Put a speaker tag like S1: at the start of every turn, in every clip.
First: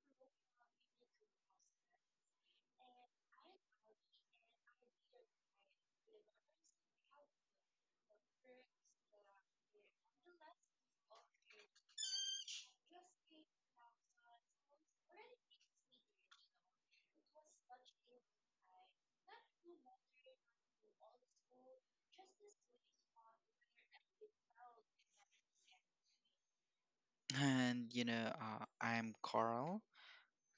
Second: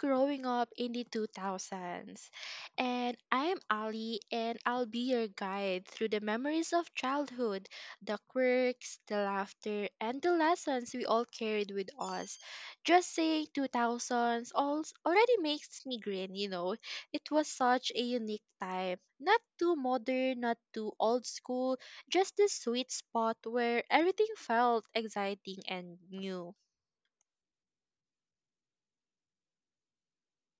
S1: Growing Up in the 2000s. And I'm Ali, and I'll be your guide through the memories of childhood, the quirks, the laughter, and the lessons we all carried with us. Just saying 2000s already makes me grin, you know. It was such a unique time. Not too modern, not too old school, just the sweet spot where everything felt exciting and new.
S2: I'm Carl.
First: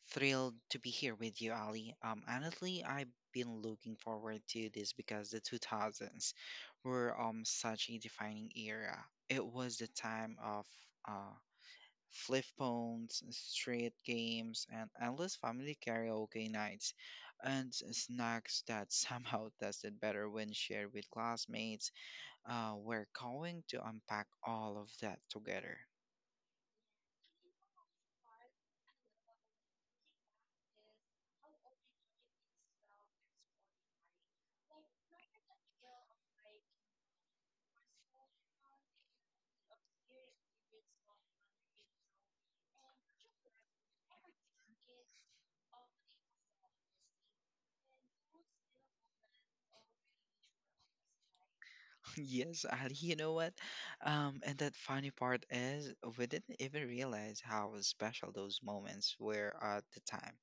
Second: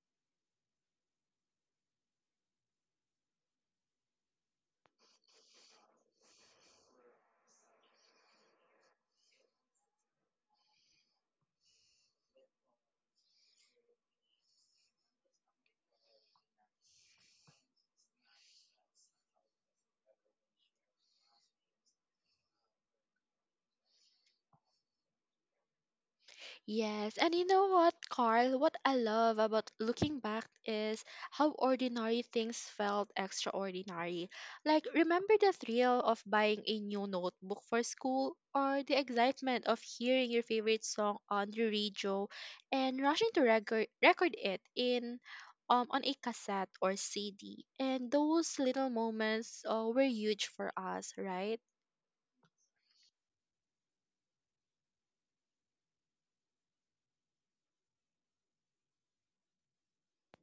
S2: Thrilled to be here with you, Ali. Honestly, I've been looking forward to this because the 2000s were such a defining era. It was the time of uh, flip phones, street games, and endless family karaoke nights, and snacks that somehow tasted better when shared with classmates. We're going to unpack all of that together.
S1: Yes, and you know what, Carl? What I love about looking back is how ordinary things felt extraordinary. Like, remember the thrill of buying a new notebook for school, or the excitement of hearing your favorite song on the radio and rushing to record it in on a cassette or CD. And those little moments were huge for us, right?
S2: Yes, Ali, you know what? And that funny part is we didn't even realize how special those moments were at the time.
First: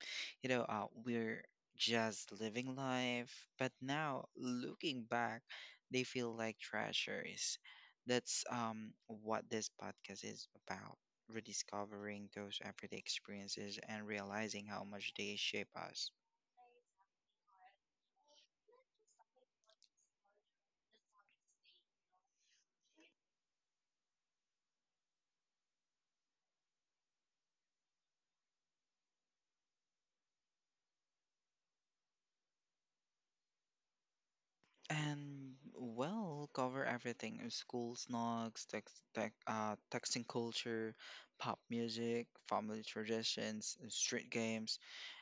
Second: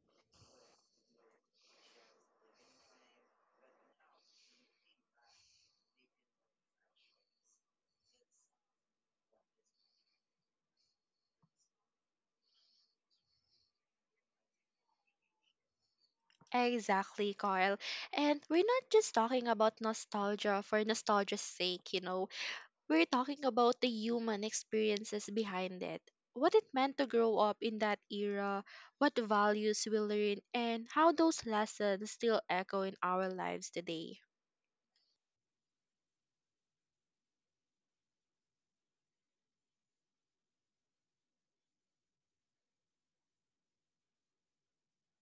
S2: We're just living life, but now looking back, they feel like treasures. That's what this podcast is about, rediscovering those everyday experiences and realizing how much they shape us.
S1: Exactly, Carl. And we're not just talking about nostalgia for nostalgia's sake, you know. We're talking about the human experiences behind it. What it meant to grow up in that era, what values we learned, and how those lessons still echo in our lives today.
S2: And well cover everything, school snogs, tech, texting culture, pop music, family traditions, street games,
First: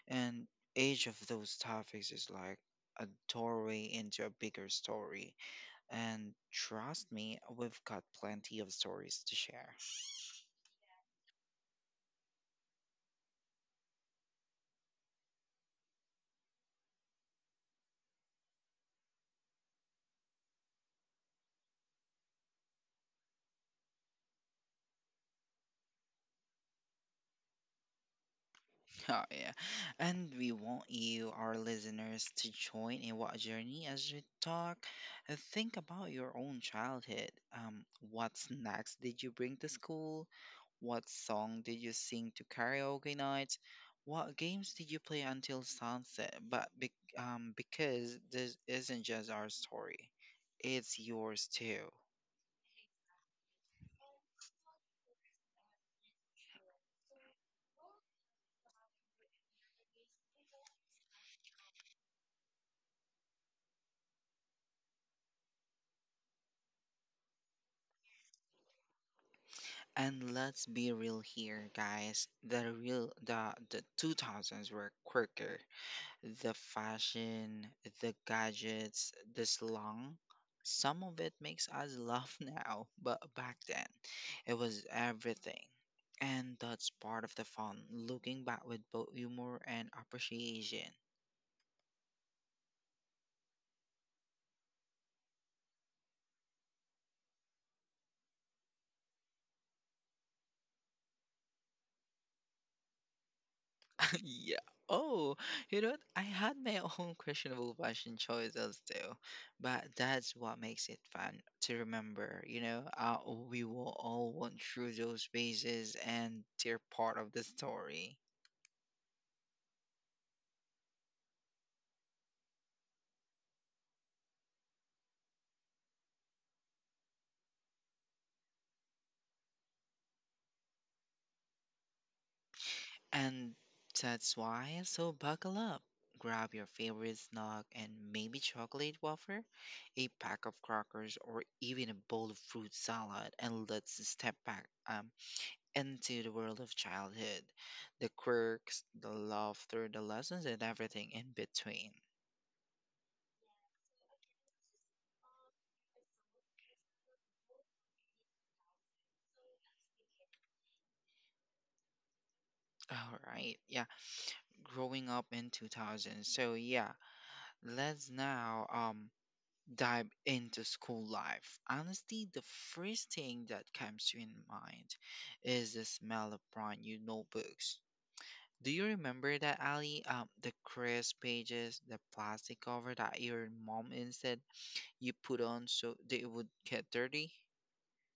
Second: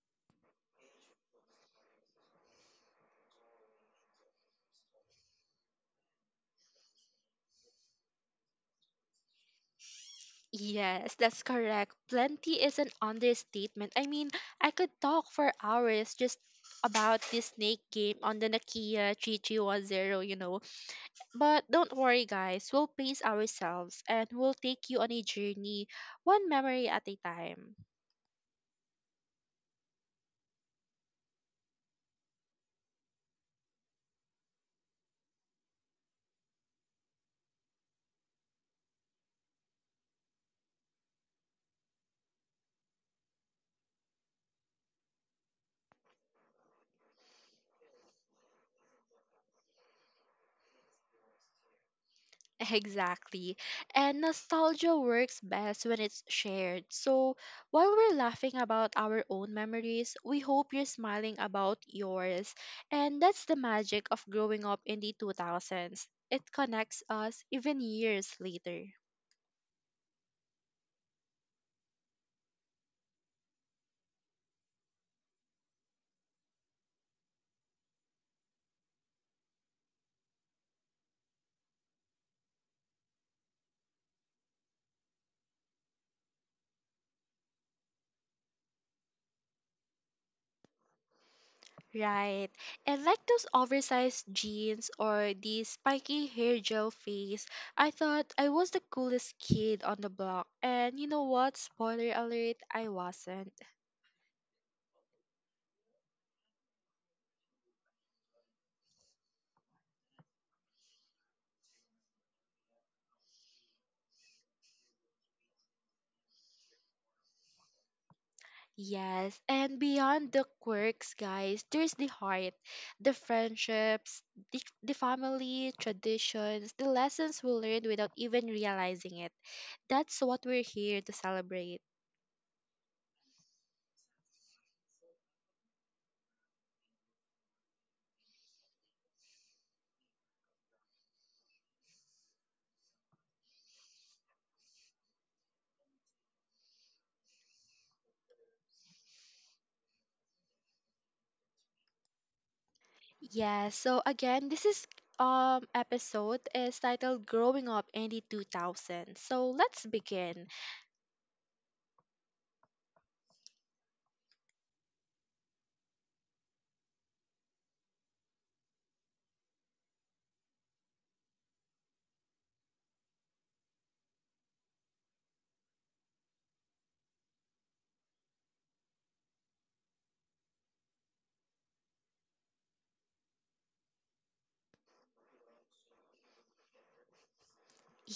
S2: and each of those topics is like a doorway into a bigger story, and trust me, we've got plenty of stories to share.
S1: Yes, that's correct. Plenty is an understatement. I mean, I could talk for hours just about this snake game on the Nokia 3310, you know. But don't worry, guys, we'll pace ourselves and we'll take you on a journey, one memory at a time.
S2: Oh, yeah. And we want you, our listeners, to join in what journey as we talk. Think about your own childhood. What snacks did you bring to school? What song did you sing to karaoke nights? What games did you play until sunset? But be because this isn't just our story, it's yours too.
S1: Exactly. And nostalgia works best when it's shared. So while we're laughing about our own memories, we hope you're smiling about yours. And that's the magic of growing up in the 2000s. It connects us even years later.
S2: And let's be real here, guys. The 2000s were quicker. The fashion, the gadgets, the slang, some of it makes us laugh now, but back then it was everything. And that's part of the fun, looking back with both humor and appreciation.
S1: Right. And like those oversized jeans or the spiky hair gel face, I thought I was the coolest kid on the block. And you know what? Spoiler alert, I wasn't.
S2: Yeah. Oh, you know what? I had my own questionable fashion choices too, but that's what makes it fun to remember. We will all went through those phases, and they're part of the story.
S1: Yes. And beyond the quirks, guys, there's the heart, the friendships, the family, traditions, the lessons we learned without even realizing it. That's what we're here to celebrate.
S2: And so buckle up. Grab your favorite snack, and maybe chocolate wafer, a pack of crackers, or even a bowl of fruit salad, and let's step back into the world of childhood. The quirks, the laughter, the lessons, and everything in between.
S1: Yeah, so again, this is episode is titled Growing Up in the 2000s. So let's begin.
S2: All right, yeah. Growing up in 2000. So yeah, let's now dive into school life. Honestly, the first thing that comes to in mind is the smell of brand new notebooks. Do you remember that, Ali? The crisp pages, the plastic cover that your mom instead you put on so they would get dirty?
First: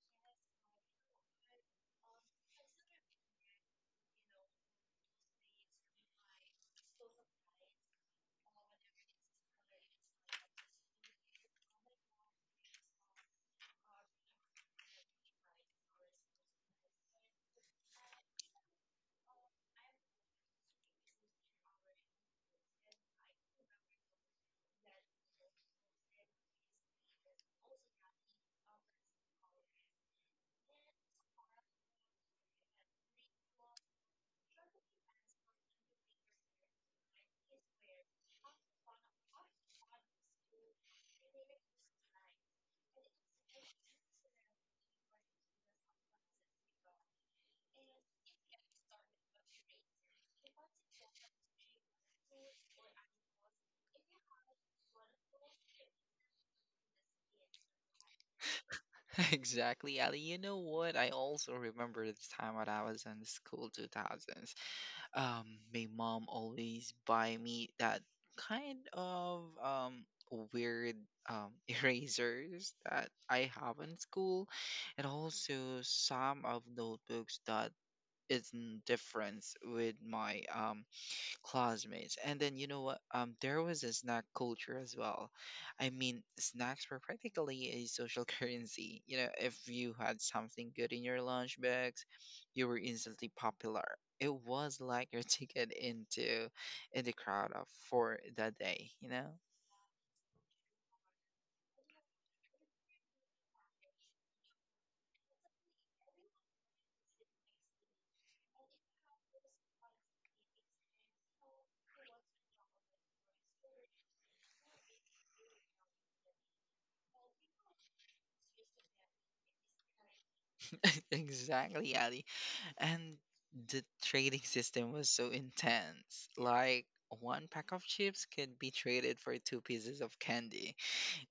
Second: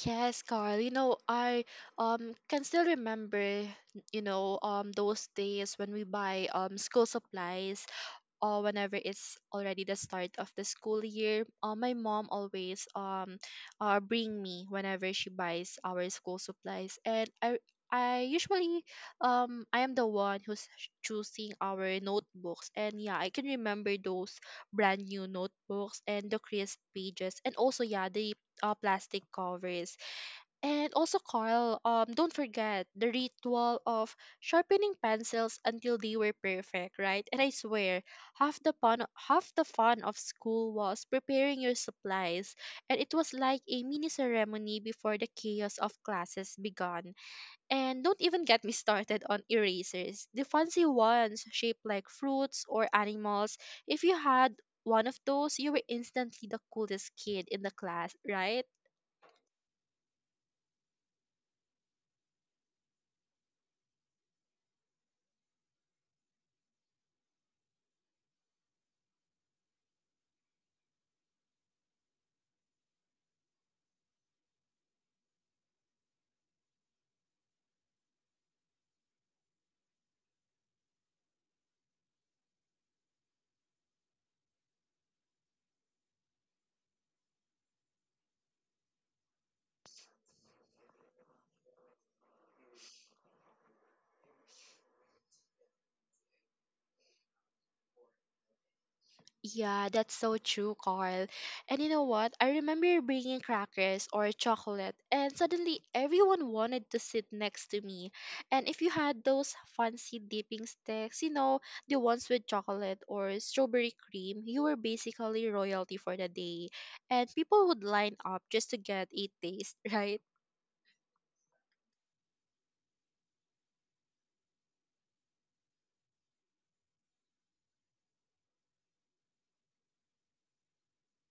S1: Yes, Carl, you know, I can still remember, those days when we buy school supplies. Or whenever it's already the start of the school year, my mom always bring me whenever she buys our school supplies, and I usually I am the one who's choosing our notebooks, and yeah, I can remember those brand new notebooks and the crisp pages, and also yeah the plastic covers. And also, Carl, don't forget the ritual of sharpening pencils until they were perfect, right? And I swear, half the fun of school was preparing your supplies, and it was like a mini ceremony before the chaos of classes began. And don't even get me started on erasers, the fancy ones shaped like fruits or animals. If you had one of those, you were instantly the coolest kid in the class, right?
S2: Exactly, Ali. You know what? I also remember the time when I was in school 2000s. um my mom always buy me that kind of weird erasers that I have in school, and also some of notebooks that is in difference with my classmates. And then you know what? There was a snack culture as well. I mean, snacks were practically a social currency. You know, if you had something good in your lunch bags, you were instantly popular. It was like your ticket into in the crowd of for that day. You know,
S1: Yeah, that's so true, Carl. And you know what? I remember bringing crackers or chocolate, and suddenly everyone wanted to sit next to me. And if you had those fancy dipping sticks, you know, the ones with chocolate or strawberry cream, you were basically royalty for the day. And people would line up just to get a taste, right?
S2: exactly, Ali. And the trading system was so intense. Like, one pack of chips could be traded for two pieces of candy.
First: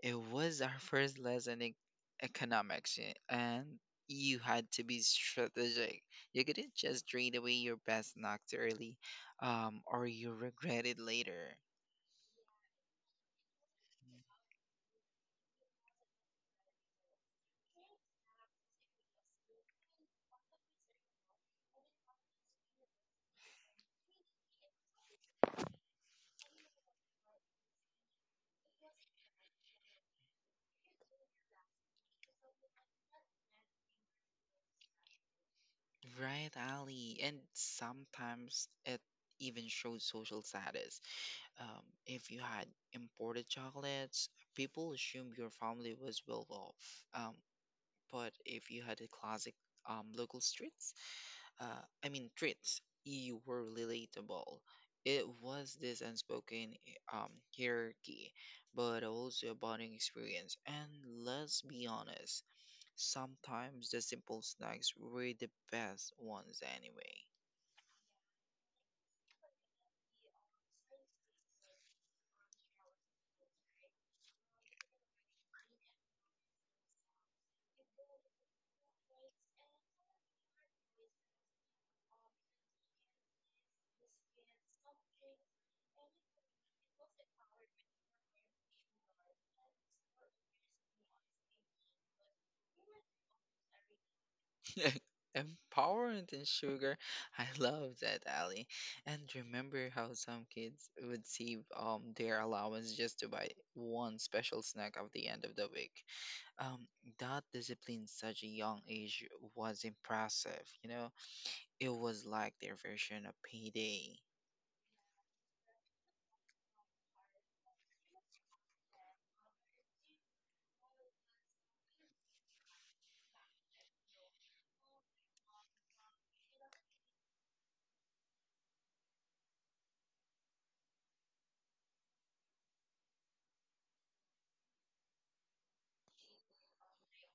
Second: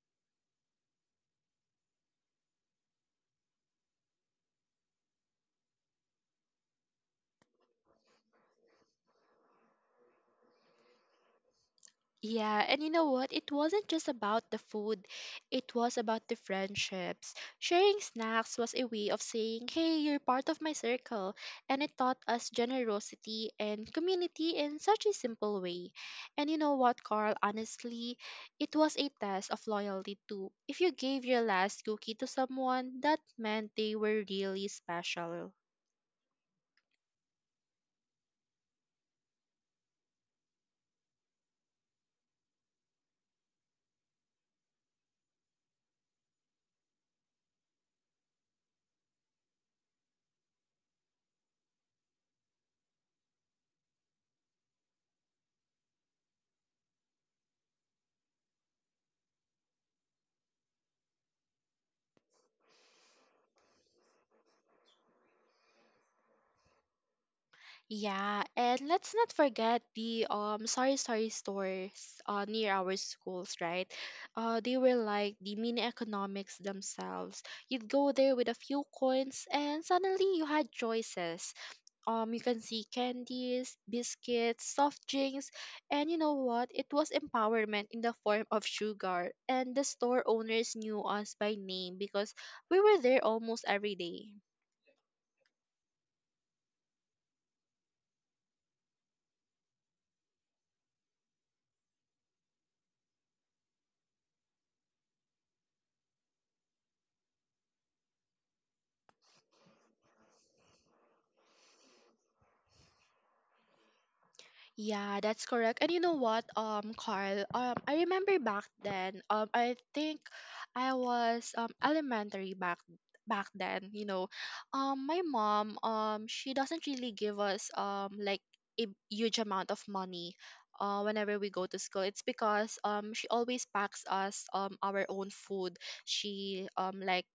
S2: It was our first lesson in economics, and you had to be strategic. You couldn't just trade away your best knocked early, or you regret it later.
S1: Yeah, and you know what? It wasn't just about the food, it was about the friendships. Sharing snacks was a way of saying, hey, you're part of my circle, and it taught us generosity and community in such a simple way. And you know what, Carl? Honestly, it was a test of loyalty too. If you gave your last cookie to someone, that meant they were really special.
S2: Right, Ali. And sometimes it even shows social status. If you had imported chocolates, people assumed your family was well off. But if you had a classic, local street, I mean traits, you were relatable. It was this unspoken hierarchy, but also a bonding experience. And let's be honest, sometimes the simple snacks were the best ones anyway.
S1: Yeah, and let's not forget the sorry stores near our schools, right? Uh, they were like the mini economics themselves. You'd go there with a few coins and suddenly you had choices. Um, you can see candies, biscuits, soft drinks, and you know what? It was empowerment in the form of sugar, and the store owners knew us by name because we were there almost every day.
S2: Empowerment and sugar. I love that, Ali. And remember how some kids would save their allowance just to buy one special snack at the end of the week. Um, that discipline at such a young age was impressive. You know, it was like their version of payday.
S1: Yeah, that's correct. And you know what, Carl, I remember back then, I think I was elementary back then, you know. My mom, she doesn't really give us like a huge amount of money whenever we go to school. It's because she always packs us our own food. She like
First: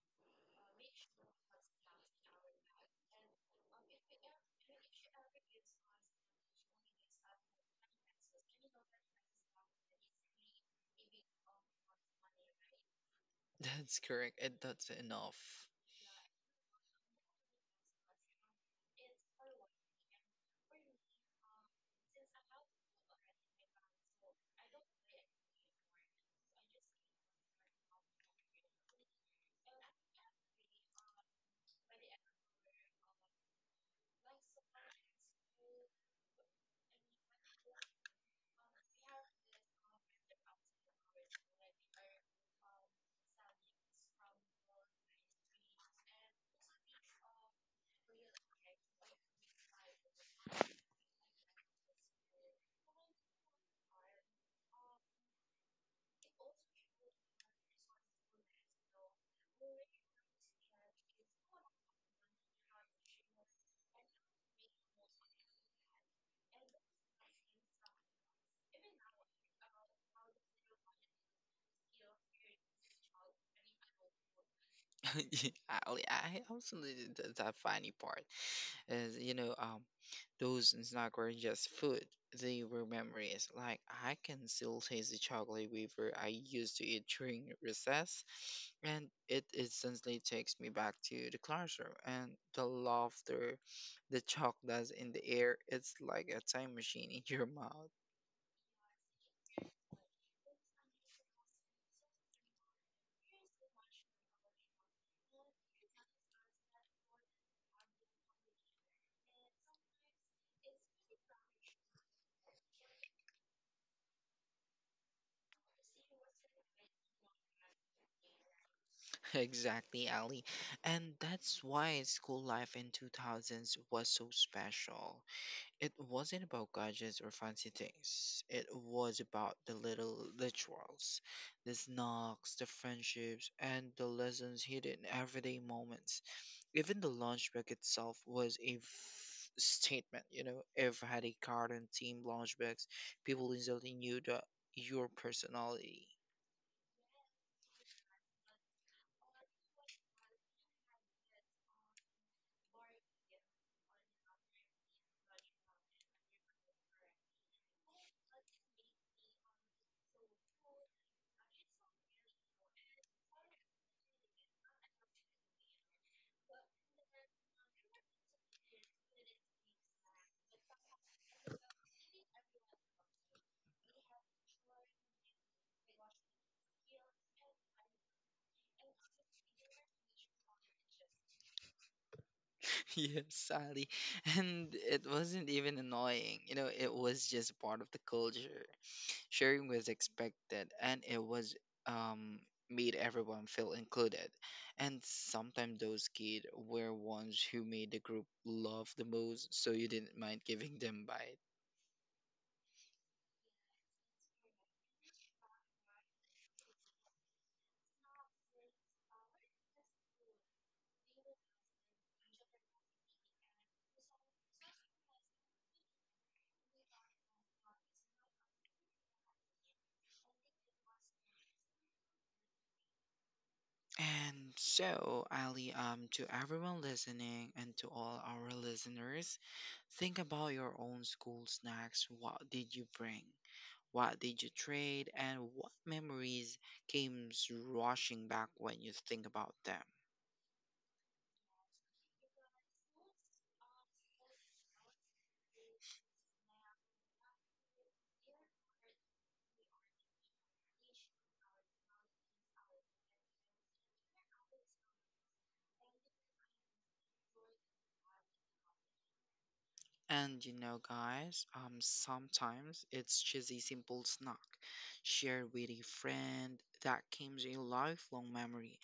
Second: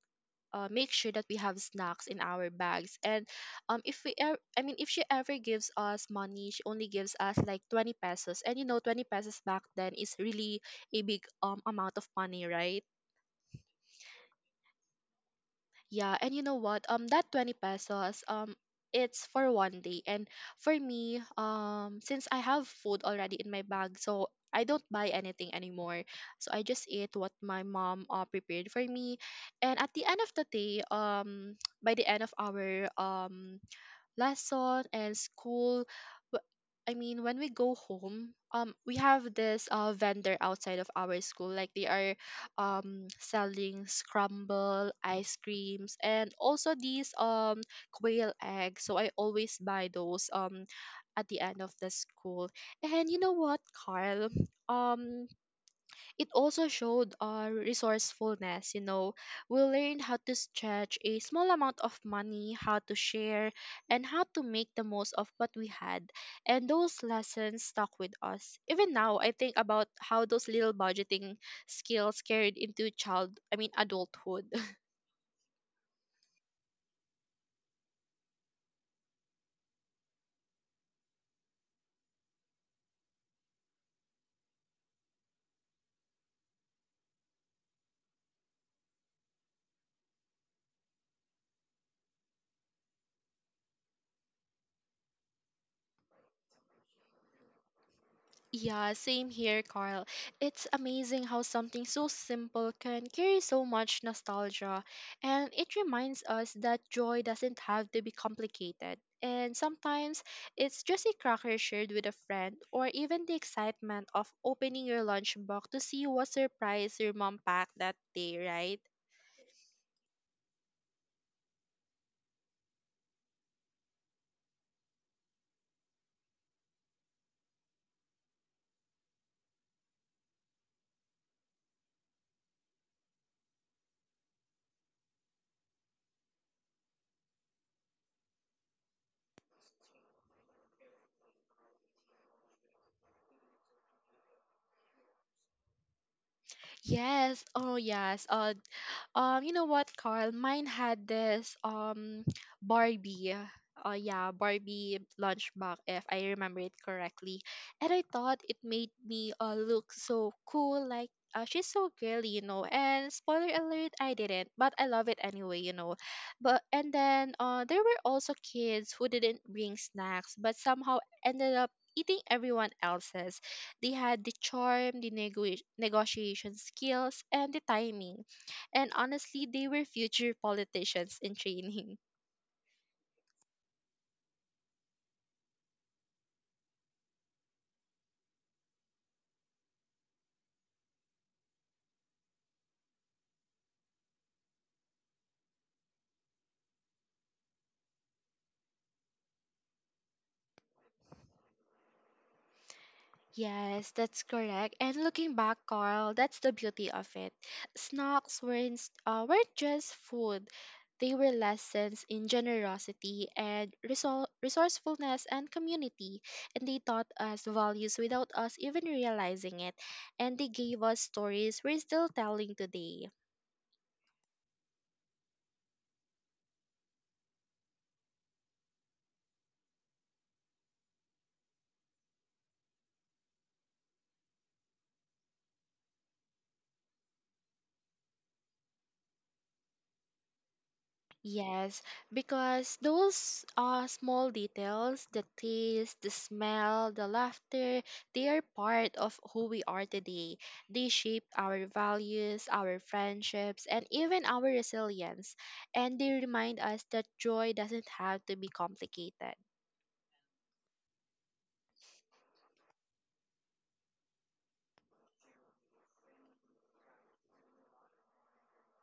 S1: make sure that we have snacks in our bags, and if we I mean if she ever gives us money, she only gives us like 20 pesos. And you know, 20 pesos back then is really a big amount of money, right?
S2: That's correct, and that's enough.
S1: Yeah, and you know what? That 20 pesos, it's for one day. And for me, since I have food already in my bag, so I don't buy anything anymore. So I just eat what my mom prepared for me. And at the end of the day, by the end of our lesson and school, w- I mean when we go home, we have this vendor outside of our school, like they are selling scramble ice creams and also these quail eggs. So I always buy those at the end of the school. And you know what, Carl? Um, it also showed our resourcefulness, you know. We learned how to stretch a small amount of money, how to share, and how to make the most of what we had. And those lessons stuck with us even now. I think about how those little budgeting skills carried into child I mean adulthood.
S2: Yeah, I also did that. Funny part is, you know, those snacks were just food, they were memories. Like, I can still taste the chocolate wafer I used to eat during recess, and it instantly takes me back to the classroom and the laughter, the chocolates in the air. It's like a time machine in your mouth.
S1: Yeah, same here, Carl. It's amazing how something so simple can carry so much nostalgia, and it reminds us that joy doesn't have to be complicated. And sometimes it's just a cracker shared with a friend, or even the excitement of opening your lunchbox to see what surprise your mom packed that day, right?
S2: Exactly, Ali. And that's why school life in 2000s was so special. It wasn't about gadgets or fancy things. It was about the little rituals, the snacks, the friendships, and the lessons hidden in everyday moments. Even the lunch bag itself was a statement, you know. If I had a card and team lunch bags, people instantly knew that your personality.
S1: Yes, oh yes. You know what, Carl? Mine had this Barbie. Oh yeah, Barbie lunchbox, if I remember it correctly. And I thought it made me look so cool, like she's so girly, you know. And spoiler alert, I didn't, but I love it anyway, you know. But and then there were also kids who didn't bring snacks, but somehow ended up eating everyone else's. They had the charm, the negotiation skills, and the timing, and honestly, they were future politicians in training.
S2: Yes, Sally. And it wasn't even annoying. You know, it was just part of the culture. Sharing was expected, and it was um made everyone feel included. And sometimes those kids were ones who made the group love the most, so you didn't mind giving them bite.
S1: Yes, that's correct. And looking back, Carl, that's the beauty of it. Snacks weren't just food, they were lessons in generosity and resourcefulness and community. And they taught us values without us even realizing it. And they gave us stories we're still telling today.
S2: And so, Ali, to everyone listening and to all our listeners, think about your own school snacks. What did you bring? What did you trade, and what memories came rushing back when you think about them?
S1: Yes, because those small details, the taste, the smell, the laughter, they are part of who we are today. They shape our values, our friendships, and even our resilience. And they remind us that joy doesn't have to be complicated.
S2: And you know, guys, sometimes it's just a simple snack shared with a friend that becomes a lifelong memory,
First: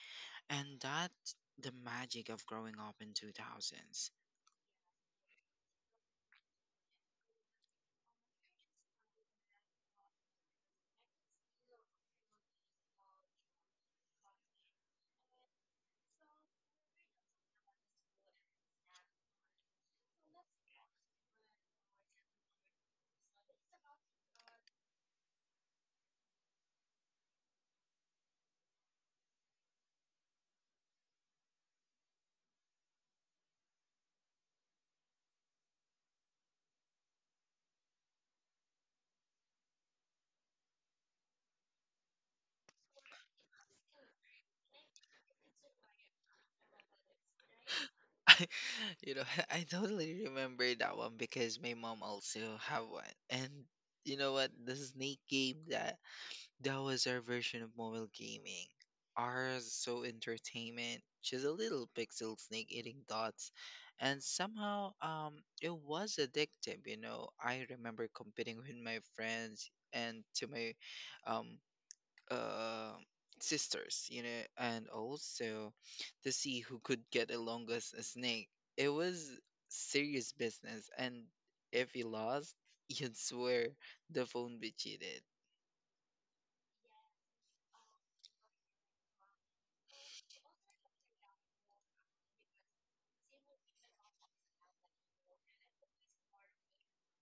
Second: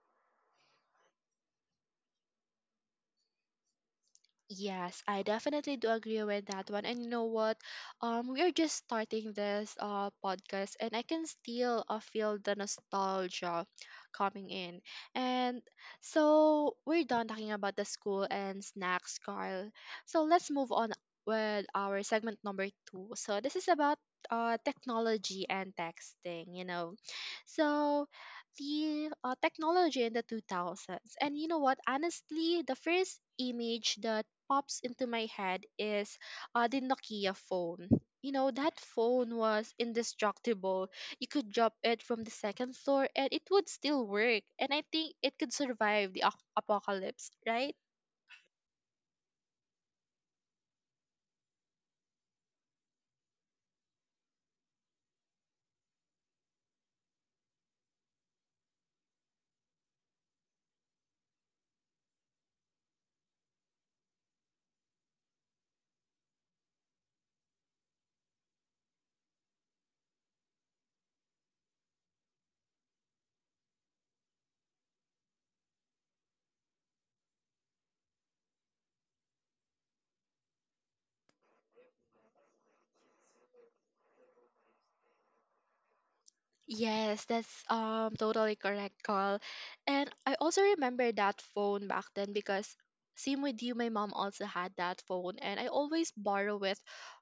S2: and that's the magic of growing up in 2000s.
S1: Yes, I definitely do agree with that one. And you know what? We are just starting this podcast, and I can still feel the nostalgia coming in. And so we're done talking about the school and snacks, Carl. So let's move on with our segment number two. So this is about technology and texting. You know, so the technology in the 2000s. And you know what? Honestly, the first image that pops into my head is the Nokia phone. You know, that phone was indestructible. You could drop it from the second floor and it would still work. And I think it could survive the apocalypse, right?
S2: I, you know, I totally remember that one because my mom also have one. And you know what? The snake game, that that was our version of mobile gaming. Ours so entertainment, just a little pixel snake eating dots, and somehow it was addictive. You know, I remember competing with my friends and to my um uh sisters. You know, and also to see who could get the longest snake. It was serious business, and if you lost, you'd swear the phone be cheated.
S1: Yes, that's totally correct, Carl. And I also remember that phone back then because same with you, my mom also had that phone and I always borrow it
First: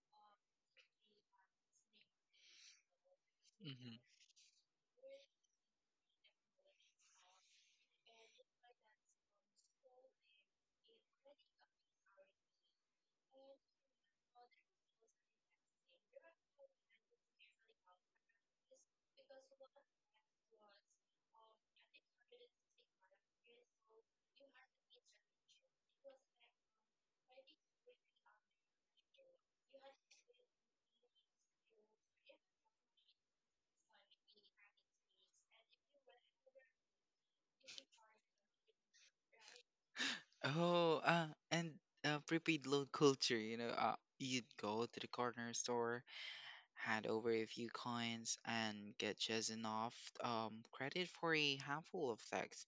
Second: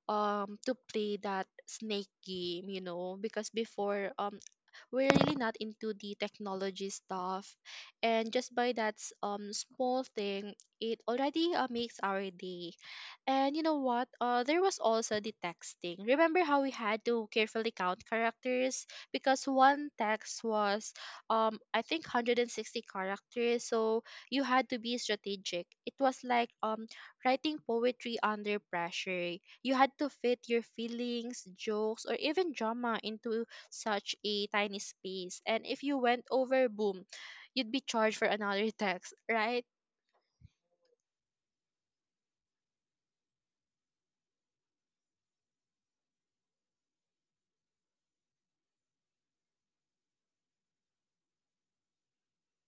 S1: to play that snake game, you know, because
S2: Mm-hmm.
S1: before we're really not into the technology stuff. And just by that small thing, it already makes our day. And you know what? There was also the texting. Remember how we had to carefully count characters because one text was I think 160 characters. So you had to be strategic. It was like writing poetry under pressure. You had to fit your feelings, jokes, or even drama into such a tiny space. And if you went over, boom, you'd be charged for another tax, right?
S2: Oh, and Prepaid loan culture, you know, you'd go to the corner store, hand over a few coins, and get just enough credit for a handful of things.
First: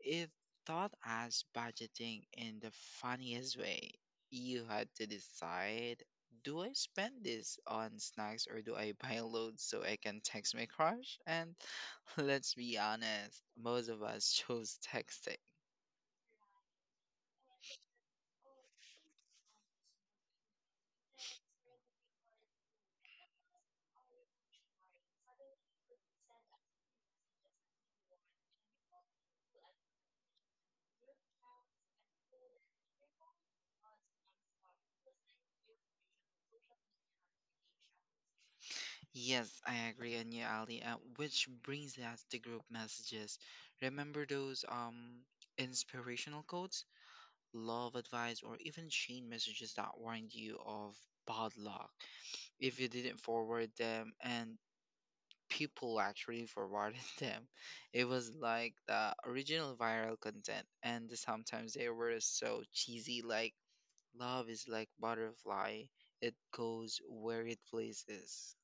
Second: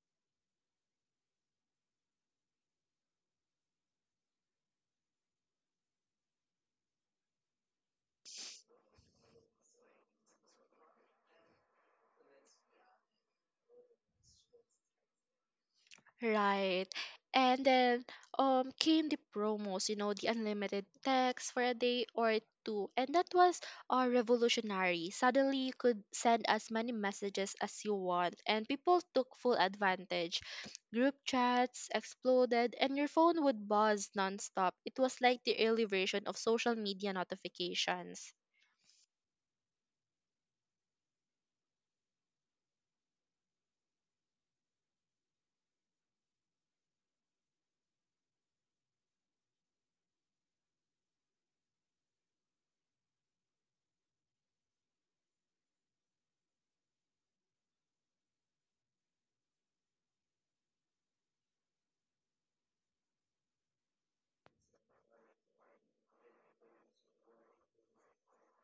S2: It thought as budgeting in the funniest way. You had to decide, do I spend this on snacks, or do I buy loads so I can text my crush? And let's be honest, most of us chose texting.
S1: Right. And then came the promos, you know, the unlimited text for a day or two. And that was revolutionary. Suddenly you could send as many messages as you want, and people took full advantage. Group chats exploded and your phone would buzz nonstop. It was like the early version of social media notifications.
S2: Yes, I agree, and yeah, Ali. Which brings us to group messages. Remember those, inspirational quotes, love advice, or even chain messages that warned you of bad luck if you didn't forward them, and people actually forwarded them. It was like the original viral content, and sometimes they were so cheesy, like, love is like butterfly, it goes where it pleases.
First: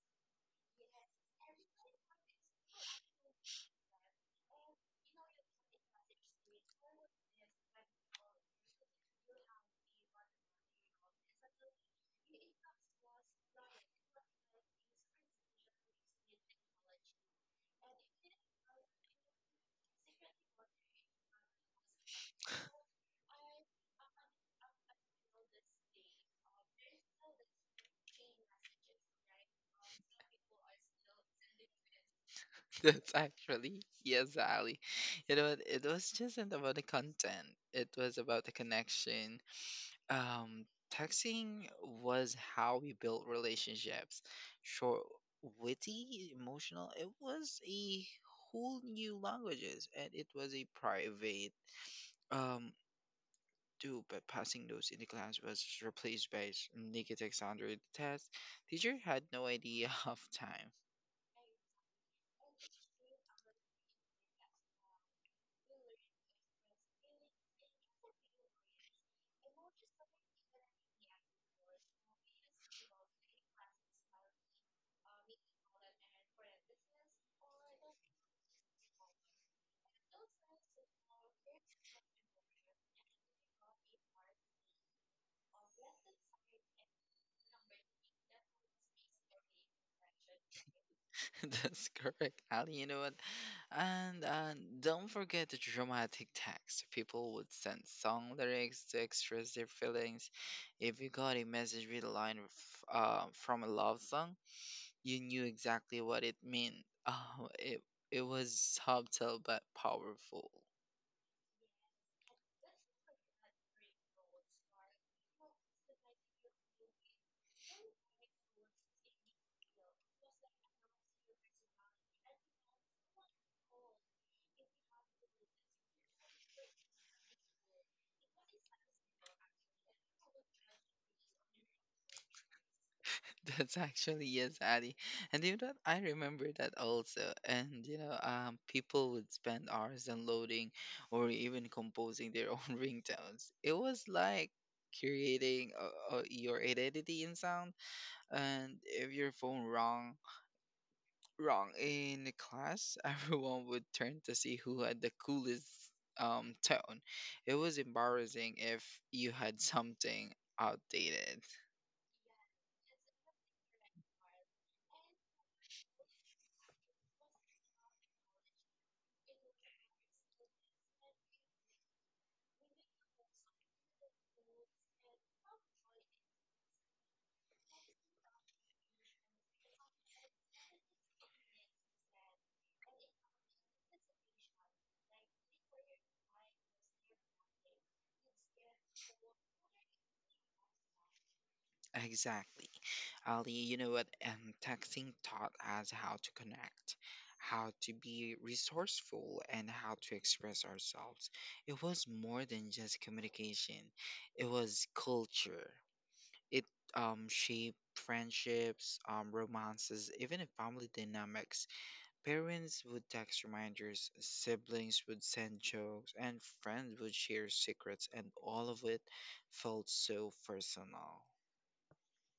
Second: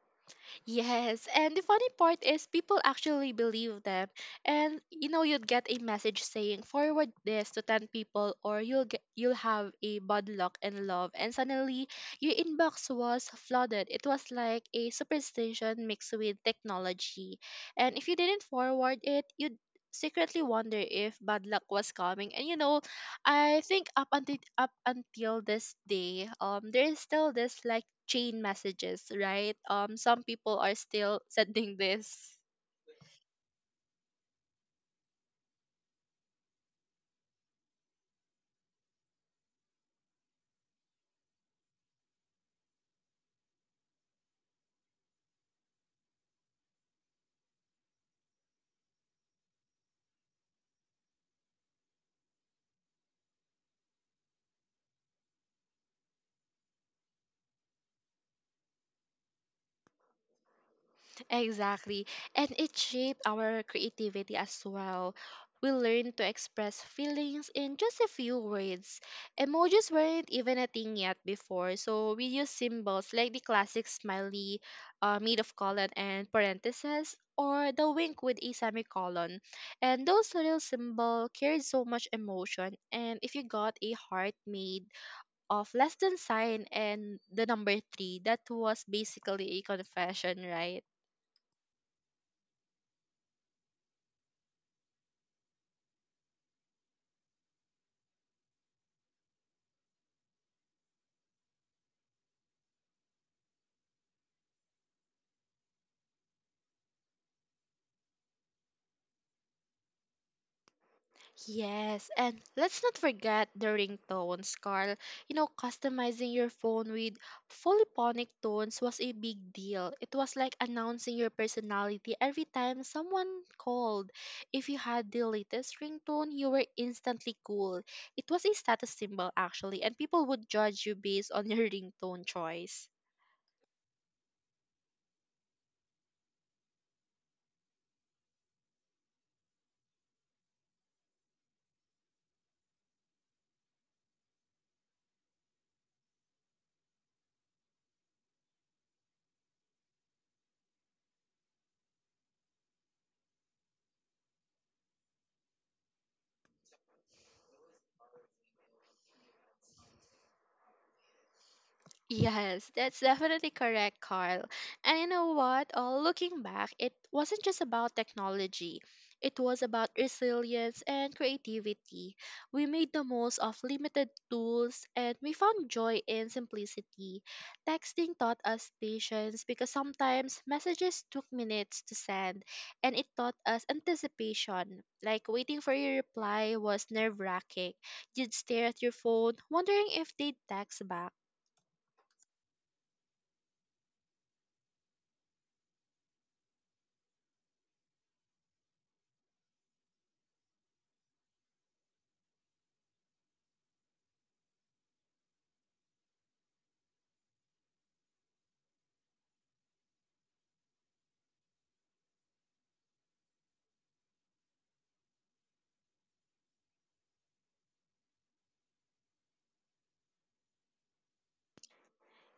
S1: Yes, and the funny part is people actually believe them. And you'd get a message saying forward this to 10 people or you'll have a bad luck and love, and suddenly your inbox was flooded. It was like a superstition mixed with technology. And if you didn't forward it, you'd secretly wonder if bad luck was coming, and I think up until this day, there is still this like chain messages, right? Some people are still sending this.
S2: That's actually yes, Ali. You know, it was just not about the content. It was about the connection. Um, Texting was how we built relationships. Short, witty, emotional. It was a whole new languages, and it was a private um do. But passing those in the class was replaced by negative standard test. Teacher had no idea of time.
S1: Exactly. And it shaped our creativity as well. We learned to express feelings in just a few words. Emojis weren't even a thing yet before, so we used symbols like the classic smiley, made of colon and parentheses, or the wink with a semicolon. And those little symbols carried so much emotion. And if you got a heart made of less than sign and the number three, that was basically a confession, right?
S2: That's correct, Ali. You know what? And Don't forget the dramatic text. People would send song lyrics to express their feelings. If you got a message with a line from a love song, you knew exactly what it meant. Oh, it was subtle but powerful.
S1: Yes, and let's not forget the ringtones, Carl. You know, customizing your phone with polyphonic tones was a big deal. It was like announcing your personality every time someone called. If you had the latest ringtone, you were instantly cool. It was a status symbol, actually, and people would judge you based on your ringtone choice.
S2: That's actually yes, Addy. And you know what? I remember that also. And you know, people would spend hours downloading or even composing their own ringtones. It was like creating your identity in sound. And if your phone rang wrong in the class, everyone would turn to see who had the coolest tone. It was embarrassing if you had something outdated.
S1: Yes, that's definitely correct, Carl. And you know what? Looking back, it wasn't just about technology, it was about resilience and creativity. We made the most of limited tools, and we found joy in simplicity. Texting taught us patience because sometimes messages took minutes to send, and it taught us anticipation. Like waiting for your reply was nerve wracking. You'd stare at your phone, wondering if they'd text back.
S2: Exactly. Ali, you know what? Texting taught us how to connect, how to be resourceful, and how to express ourselves. It was more than just communication, it was culture. It shaped friendships, romances, even in family dynamics. Parents would text reminders, siblings would send jokes, and friends would share secrets, and all of it felt so personal.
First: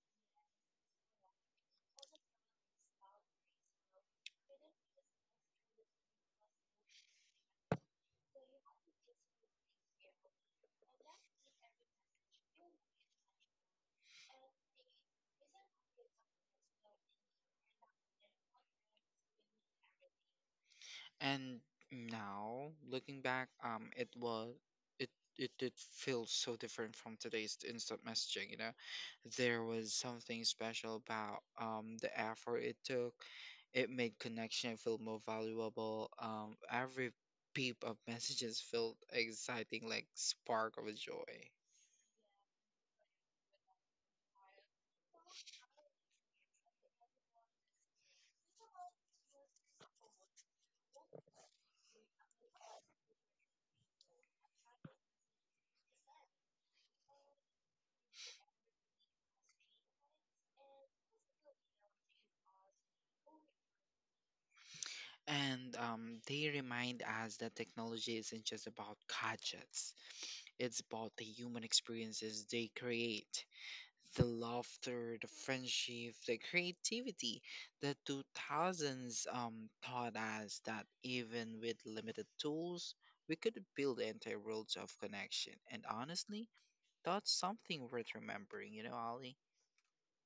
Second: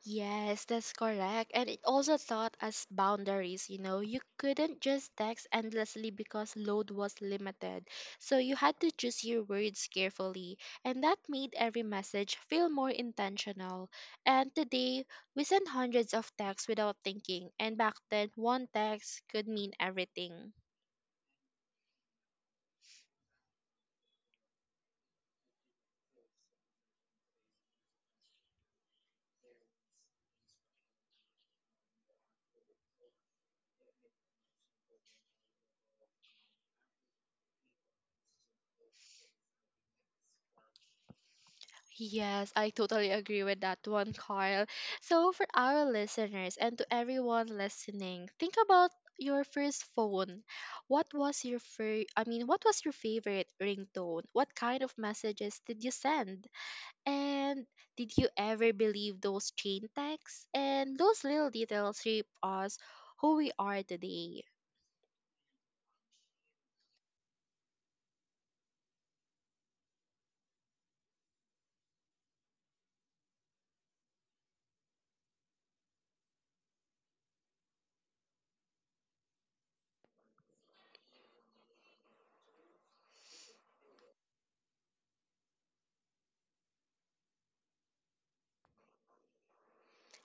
S1: Yes, that's correct. And it also taught us boundaries. You know, you couldn't just text endlessly because load was limited. So you had to choose your words carefully. And that made every message feel more intentional. And today, we send hundreds of texts without thinking. And back then, one text could mean everything.
S2: And now, looking back, it was it it did feel so different from today's instant messaging. You know, there was something special about the effort it took. It made connection feel more valuable. Every peep of messages felt exciting, like spark of a joy.
S1: Yes, I totally agree with that one, Carl. So, for our listeners and to everyone listening, think about your first phone. What was your fir- I mean, what was your favorite ringtone? What kind of messages did you send? And did you ever believe those chain texts? And those little details shape us who we are today.
S2: And They remind us that technology isn't just about gadgets. It's about the human experiences they create. The laughter, the friendship, the creativity, the 2000s taught us that even with limited tools, we could build entire worlds of connection. And honestly, that's something worth remembering, you know, Ali?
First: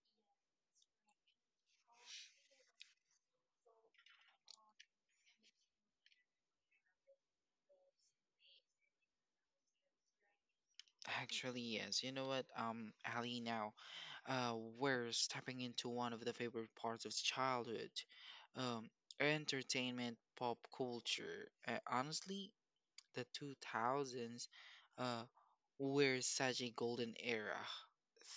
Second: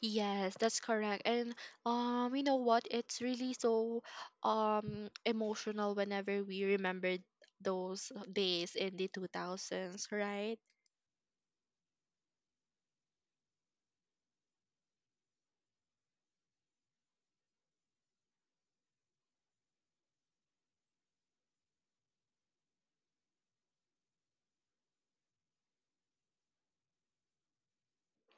S1: Yes, that's correct. And you know what? It's really so emotional whenever we remember those days in the 2000s, right?
S2: Actually, yes. You know what, Ali, now uh, we're stepping into one of the favorite parts of childhood, um, entertainment, pop culture. Honestly, the 2000s uh, were such a golden era.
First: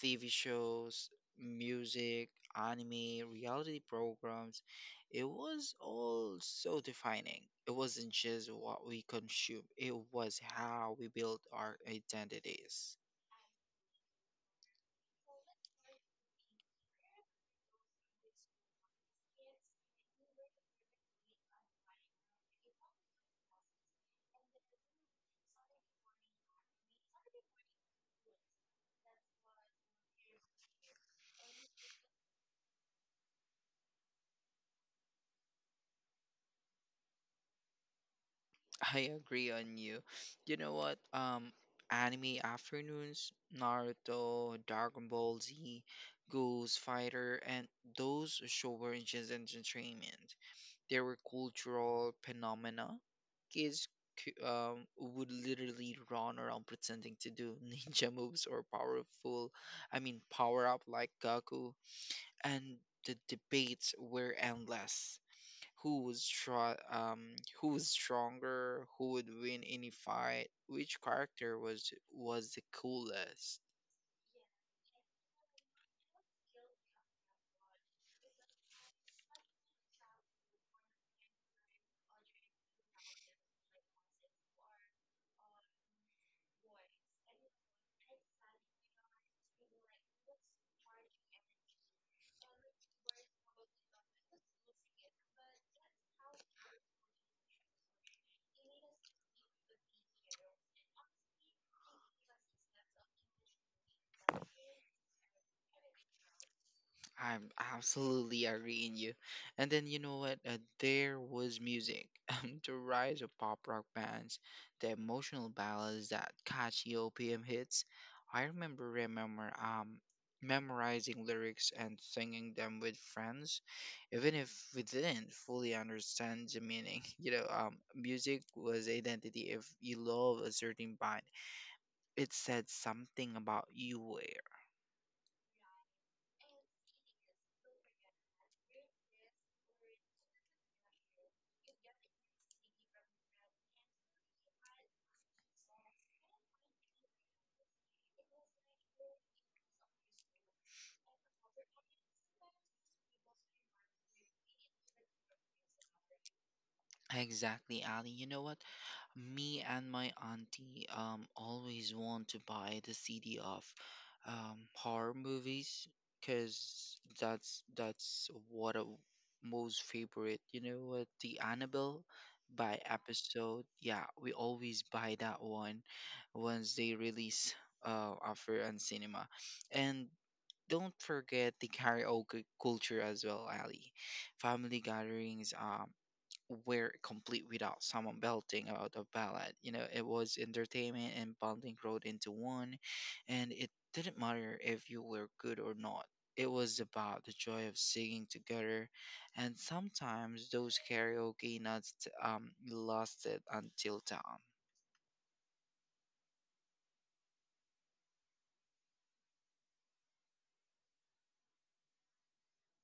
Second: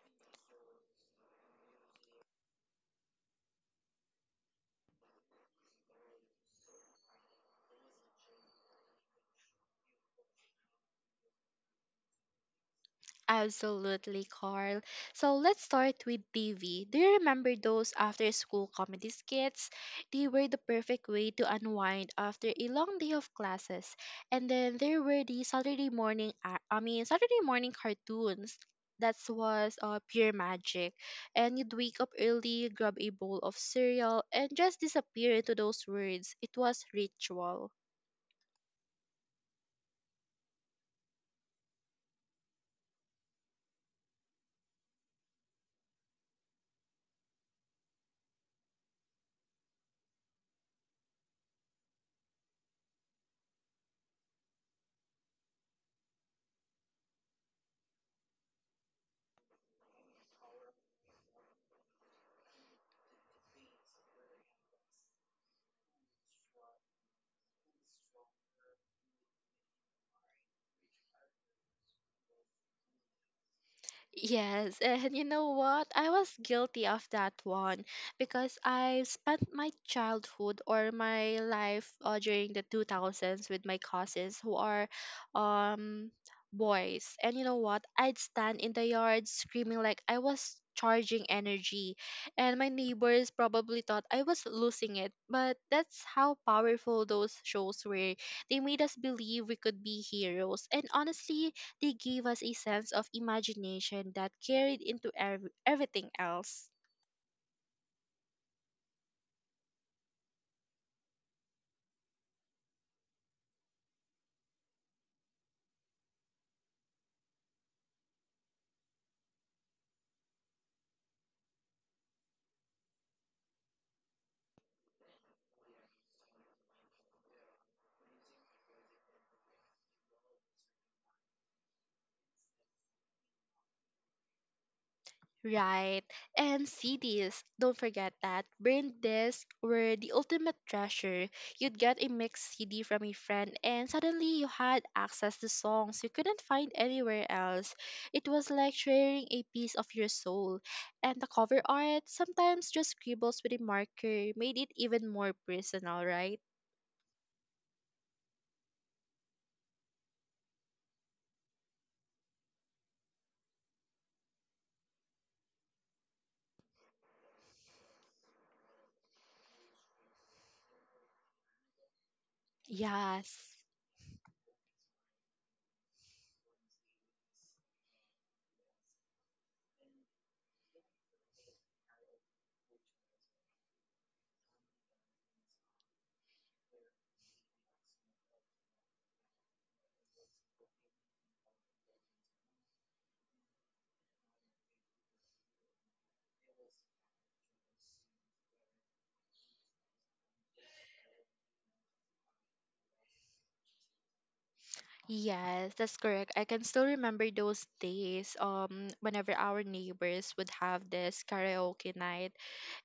S2: TV shows, music, anime, reality programs, it was all so defining. It wasn't just what we consume, it was how we built our identities.
S1: Absolutely, Carl. So let's start with TV. Do you remember those after school comedy skits? They were the perfect way to unwind after a long day of classes. And then there were the Saturday morning I mean Saturday morning cartoons. That was pure magic. And you'd wake up early, grab a bowl of cereal, and just disappear into those words. It was ritual.
S2: I agree on you. You know what? Anime afternoons, Naruto, Dragon Ball Z, Ghost Fighter, and those show were just entertainment. There were cultural phenomena. Kids would literally run around pretending to do ninja moves or powerful, I mean, power up like Goku. And the debates were endless. Who was str- um, who was stronger? Who would win any fight? Which character was the coolest?
S1: Yes, and you know what? I was guilty of that one because I spent my childhood or my life during the 2000s with my cousins who are um boys. And you know what? I'd stand in the yard screaming like I was charging energy, and my neighbors probably thought I was losing it. But that's how powerful those shows were. They made us believe we could be heroes. And honestly, they gave us a sense of imagination that carried into everything else.
S2: I'm absolutely agreeing you. And then you know what? There was music, the rise of pop rock bands, the emotional ballads, that catchy OPM hits. I remember memorizing lyrics and singing them with friends, even if we didn't fully understand the meaning. You know, music was identity. If you love a certain band, it said something about you. Where
S1: Right. And CDs, don't forget that. Brain discs were the ultimate treasure. You'd get a mixed CD from a friend, and suddenly you had access to songs you couldn't find anywhere else. It was like sharing a piece of your soul. And the cover art, sometimes just scribbles with a marker, made it even more personal, right?
S2: exactly, Ali. You know what? Me and my auntie always want to buy the CD of horror movies because that's what a most favorite. You know what? The Annabelle by
S1: Yes.
S2: episode. Yeah, we always buy that one once they release after on cinema, and don't forget the karaoke culture as well, Ali. Family gatherings, were complete without someone belting out a ballad. You know, it was entertainment and bonding rolled into one, and it didn't matter if you were good or not. It was about the joy of singing together, and sometimes those karaoke nights, lasted until dawn.
S1: Yes, that's correct. I can still remember those days whenever our neighbors would have this karaoke night.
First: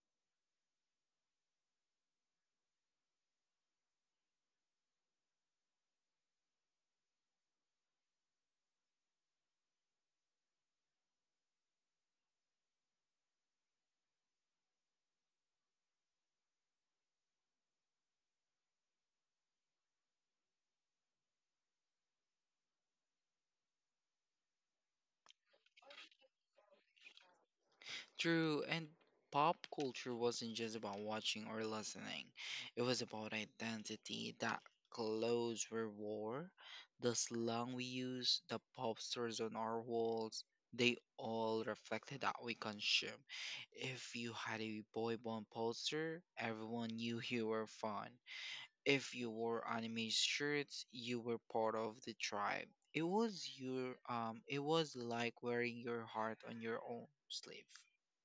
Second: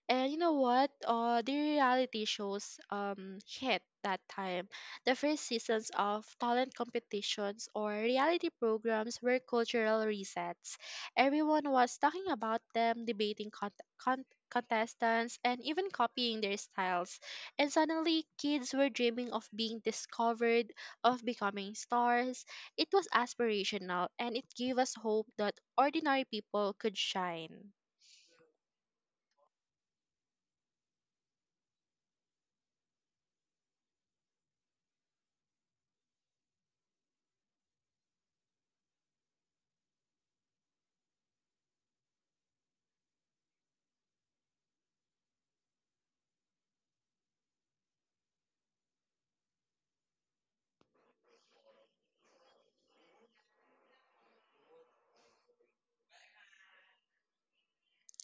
S1: And you know what? The reality shows hit that time. The first seasons of talent competitions or reality programs were cultural resets. Everyone was talking about them, debating contestants, and even copying their styles. And suddenly, kids were dreaming of being discovered, of becoming stars. It was aspirational, and it gave us hope that ordinary people could shine.
S2: True, and pop culture wasn't just about watching or listening. It was about identity. That clothes we wore, the slang we used, the pop stars on our walls, they all reflected that we consume. If you had a boy band poster, everyone knew you were fun. If you wore anime shirts, you were part of the tribe. It was your it was like wearing your heart on your own sleeve.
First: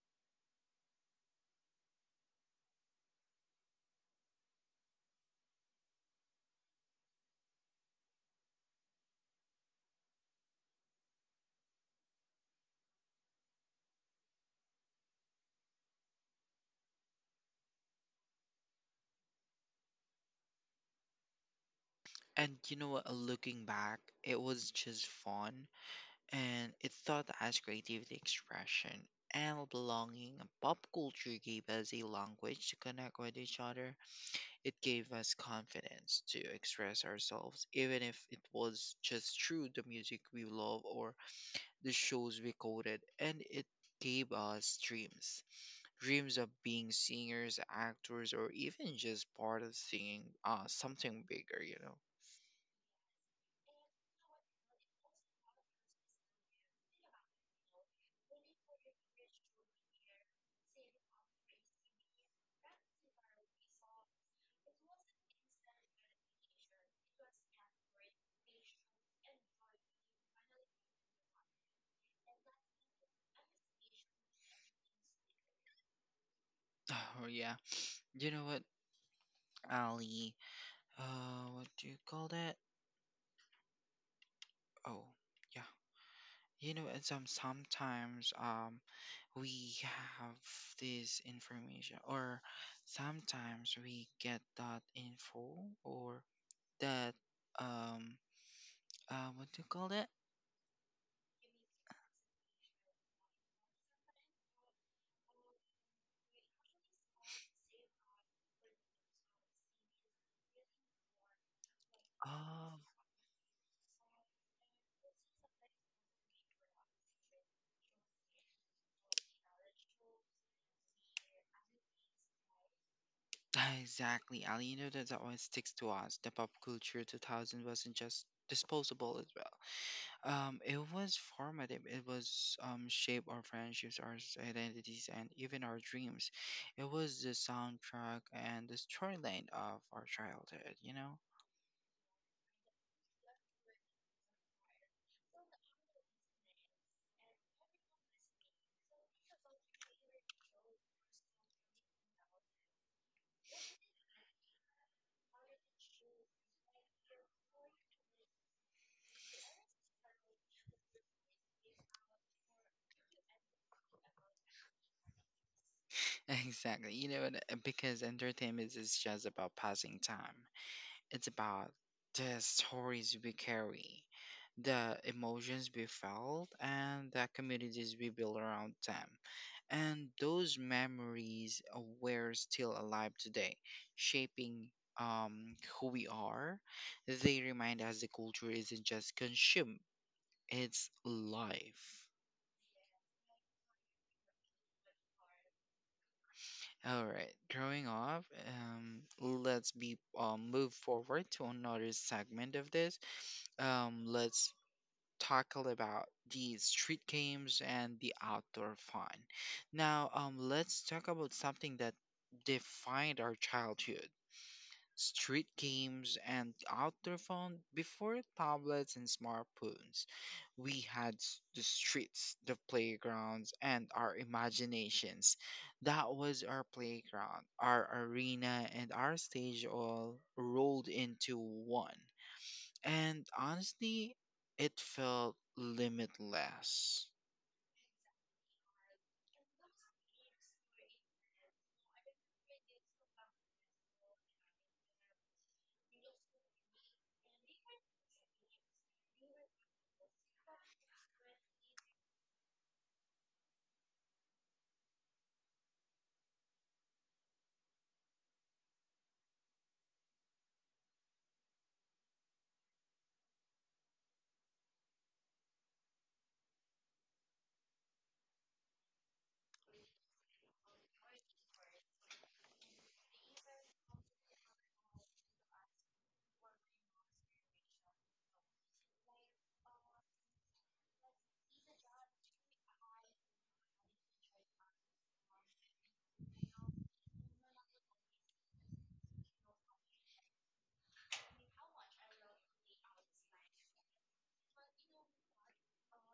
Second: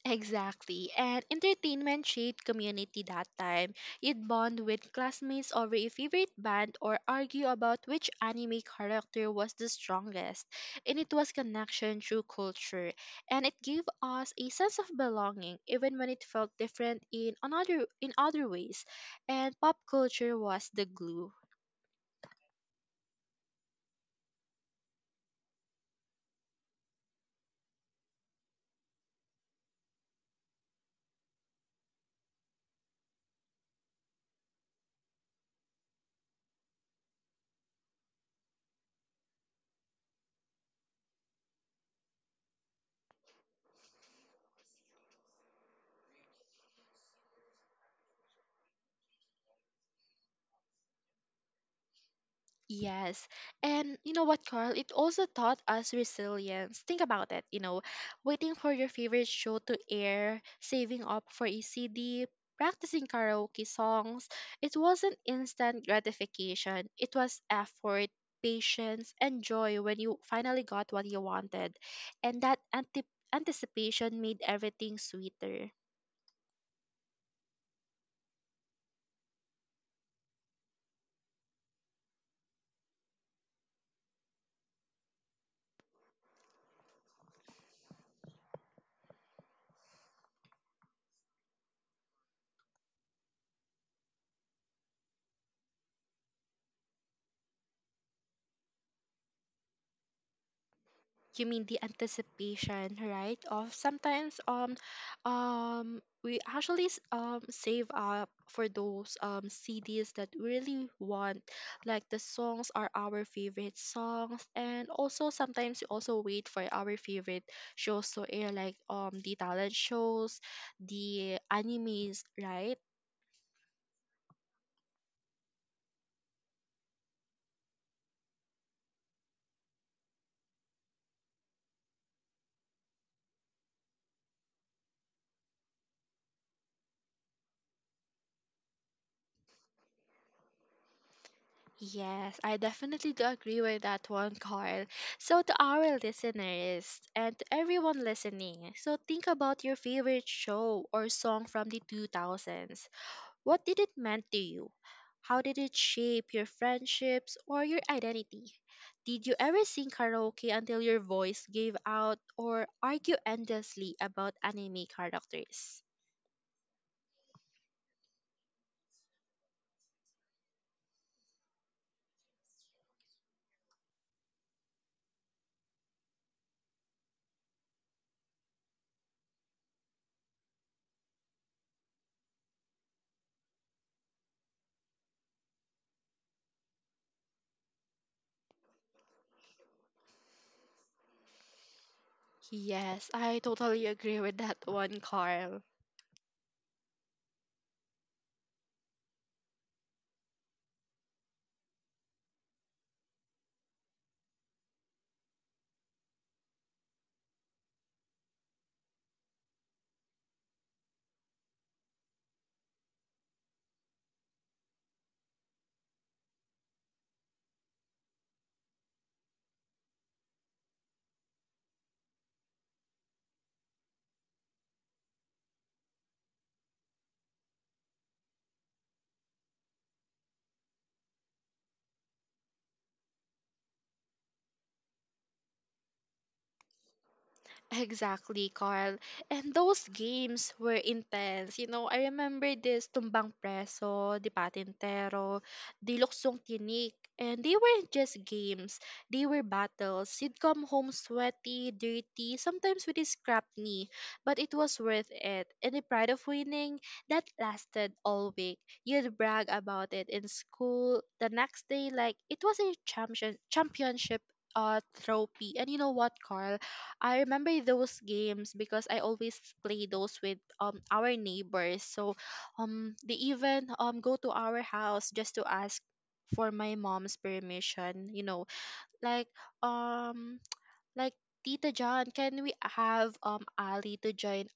S1: Exactly. And entertainment shaped community that time. You'd bond with classmates over a favorite band or argue about which anime character was the strongest. And it was connection through culture. And it gave us a sense of belonging even when it felt different in another in other ways. And pop culture was the glue.
S2: And you know what? Looking back, it was just fun, and it taught us creativity, expression, and belonging. Pop culture gave us a language to connect with each other. It gave us confidence to express ourselves, even if it was just through the music we love or the shows we quoted. And it gave us dreams of being singers, actors, or even just part of singing something bigger, you know?
S1: Yes. And you know what, Carl? It also taught us resilience. Think about it, waiting for your favorite show to air, saving up for a CD, practicing karaoke songs. It wasn't instant gratification, it was effort, patience, and joy when you finally got what you wanted. And that antip anticipation made everything sweeter.
S2: Oh, yeah. You know what, Ali? What do you call that? Oh, yeah. You know, and sometimes we have this information, or sometimes we get that info or that um what do you call that?
S1: You mean the anticipation, right, of sometimes we actually save up for those CDs that we really want, like the songs
S2: Oh,
S1: are our favorite songs. And also sometimes we also wait for our favorite shows to air, like the talent shows, the animes, right?
S2: exactly, Ali. You know that always sticks to us. The pop culture 2000 wasn't just disposable. It was formative. It was shaped our friendships, our identities, and even our dreams. It was the soundtrack and the storyline of our childhood. You know,
S1: Yes, I definitely do agree with that one, Carl. So, to our listeners and to everyone listening, so think about your favorite show or song from the 2000s. What did it mean to you? How did it shape your friendships or your identity? Did you ever sing karaoke until your voice gave out or argue endlessly about anime characters?
S2: exactly. You know and because entertainment is just about passing time. It's about the stories we carry, the emotions we felt, and the communities we build around them. And those memories, were still alive today, shaping, who we are. They remind us the culture isn't just consume, it's life.
S1: Yes, I totally agree with that one, Carl.
S2: All right, growing up, let's be move forward to another segment of this. Let's tackle about the street games and the outdoor fun. Now, let's talk about something that defined our childhood. Street games and outdoor fun before tablets and smartphones. We had the streets, the playgrounds, and our imaginations. That was our playground, our arena, and our stage all rolled into one. And honestly, it felt limitless.
S1: Exactly, Carl. And those games were intense. You know, I remember this Tumbang Preso, the Patintero, the Luksong Tinik. And they weren't just games. They were battles. You'd come home sweaty, dirty, sometimes with a scrapped knee. But it was worth it. And the pride of winning, that lasted all week. You'd brag about it in school the next day like it was a championship trophy. And you know what, Carl? I remember those games because I always play those with our neighbors. So they even go to our house just to ask for my mom's permission. Like um like Tita John, can we have Ali to join